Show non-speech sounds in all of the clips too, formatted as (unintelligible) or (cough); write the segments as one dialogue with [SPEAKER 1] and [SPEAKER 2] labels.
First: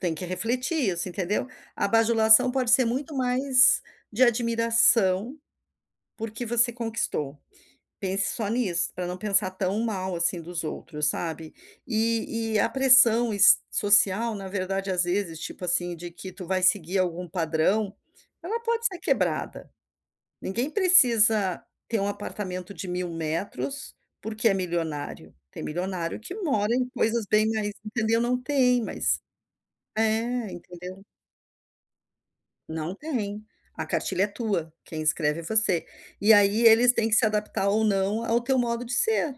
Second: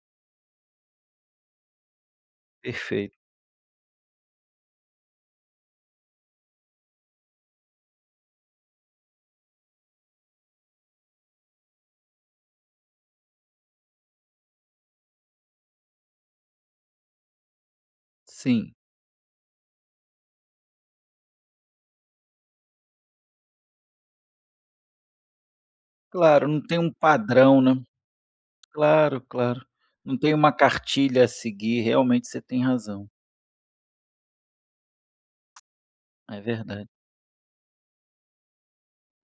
[SPEAKER 1] Tem que refletir isso, entendeu. A bajulação pode ser
[SPEAKER 2] Perfeito.
[SPEAKER 1] muito mais de admiração, porque você conquistou. Pense só nisso, pra não pensar tão mal assim dos outros, sabe. E e a pressão es social na verdade, às vezes, tipo assim, de que tu vai seguir algum padrão, ela
[SPEAKER 2] Sim.
[SPEAKER 1] pode ser quebrada. Ninguém precisa ter um apartamento de 1000 metros, porque é milionário. Tem milionário que
[SPEAKER 2] Claro, não
[SPEAKER 1] mora
[SPEAKER 2] tem
[SPEAKER 1] em
[SPEAKER 2] um
[SPEAKER 1] coisas bem
[SPEAKER 2] padrão,
[SPEAKER 1] mais,
[SPEAKER 2] né.
[SPEAKER 1] entendeu, não tem,
[SPEAKER 2] Claro,
[SPEAKER 1] mas,
[SPEAKER 2] claro. Não tem
[SPEAKER 1] eh,
[SPEAKER 2] uma
[SPEAKER 1] entendeu.
[SPEAKER 2] cartilha a seguir, realmente você tem
[SPEAKER 1] Não
[SPEAKER 2] razão.
[SPEAKER 1] tem. A cartilha é tua, quem escreve é você. E
[SPEAKER 2] É
[SPEAKER 1] aí
[SPEAKER 2] verda
[SPEAKER 1] eles têm que se adaptar ou não ao teu modo de ser.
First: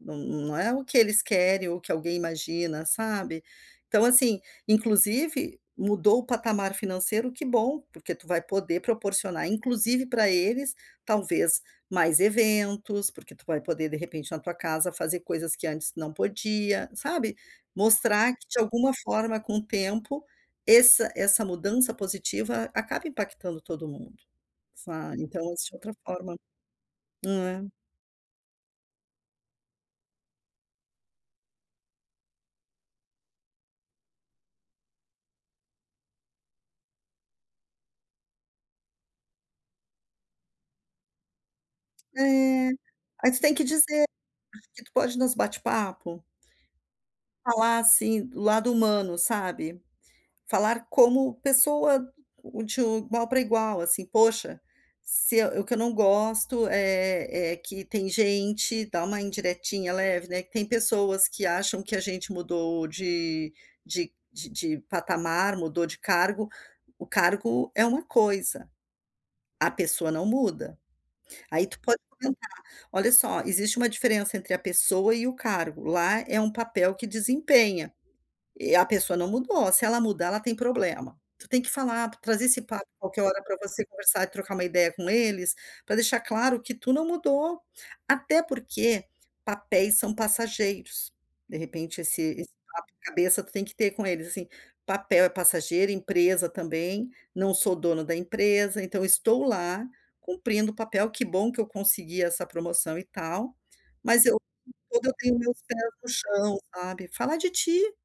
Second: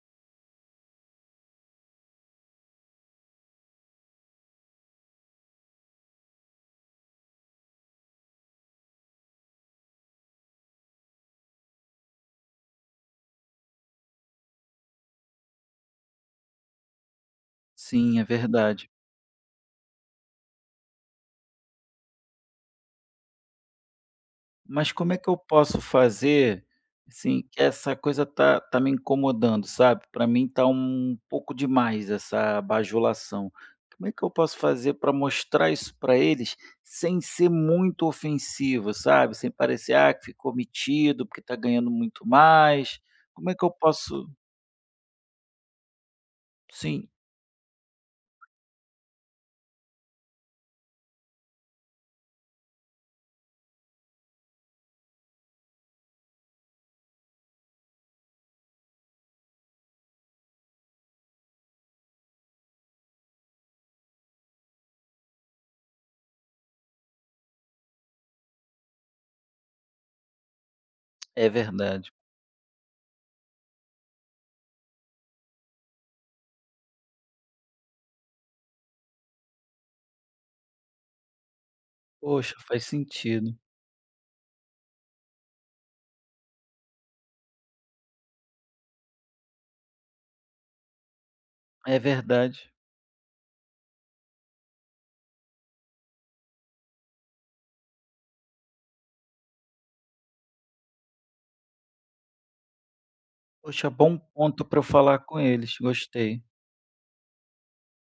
[SPEAKER 1] Não não é o que eles querem ou o que alguém imagina, sabe. Então, assim, inclusive mudou o patamar financeiro, que bom, porque tu vai poder proporcionar inclusive pra eles talvez mais eventos, porque tu vai poder de repente na tua casa fazer coisas que antes não podia, sabe.
[SPEAKER 2] Sim, é
[SPEAKER 1] Mostrar que de
[SPEAKER 2] verdade.
[SPEAKER 1] alguma forma com o tempo, esse essa mudança positiva acaba impactando todo mundo,
[SPEAKER 2] Mas como
[SPEAKER 1] sa
[SPEAKER 2] é que eu
[SPEAKER 1] então
[SPEAKER 2] posso
[SPEAKER 1] (unintelligible) forma.
[SPEAKER 2] fazer, assim, que
[SPEAKER 1] É.
[SPEAKER 2] essa coisa tá tá me incomodando, sabe. Pra mim tá um pouco demais essa bajulação. Como é que eu posso fazer pra mostrar isso pra eles sem ser muito ofensivo, sabe, sem parecer: "Ah, que ficou metido porque tá ganhando
[SPEAKER 1] É,
[SPEAKER 2] muito mais".
[SPEAKER 1] aí tu
[SPEAKER 2] Como
[SPEAKER 1] tem
[SPEAKER 2] é
[SPEAKER 1] que
[SPEAKER 2] que eu
[SPEAKER 1] dizer
[SPEAKER 2] posso
[SPEAKER 1] e tu pode nos bate-papo.
[SPEAKER 2] Sim.
[SPEAKER 1] Falar, assim, o lado humano, sabe. Falar como pessoa, de igual pra igual, assim: "Poxa, se o que eu não gosto é é que tem gente" dá uma indiretinha leve, né: "Tem pessoas que acham que a gente mudou de de de de patamar, mudou de cargo, o cargo é uma coisa, a pessoa não muda".
[SPEAKER 2] É
[SPEAKER 1] Aí tu pode
[SPEAKER 2] verdade.
[SPEAKER 1] comentar: "Olha só, existe uma diferença entre a pessoa e o cargo. Lá é um papel que desempenha. E a pessoa não mudou, se ela mudar ela tem problema". Tu tem que falar, trazer
[SPEAKER 2] Poxa,
[SPEAKER 1] esse
[SPEAKER 2] faz
[SPEAKER 1] papo qualquer hora
[SPEAKER 2] sentido.
[SPEAKER 1] pra você conversar e trocar uma ideia com eles, pra deixar claro que tu não mudou. Até porque papéis são passageiros. De
[SPEAKER 2] É
[SPEAKER 1] repente esse esse
[SPEAKER 2] verdade.
[SPEAKER 1] papo cabeça tu tem que ter com eles, assim: "Papel é passageiro, empresa também. Não sou dono da empresa, então estou lá, cumprindo o papel. Que bom que eu consegui essa promoção e tal,
[SPEAKER 2] Poxa, bom
[SPEAKER 1] mas eu
[SPEAKER 2] ponto pra eu
[SPEAKER 1] (unintelligible) eu
[SPEAKER 2] falar com
[SPEAKER 1] tenho meus
[SPEAKER 2] eles,
[SPEAKER 1] pés no
[SPEAKER 2] gostei.
[SPEAKER 1] chão", sabe, falar de ti.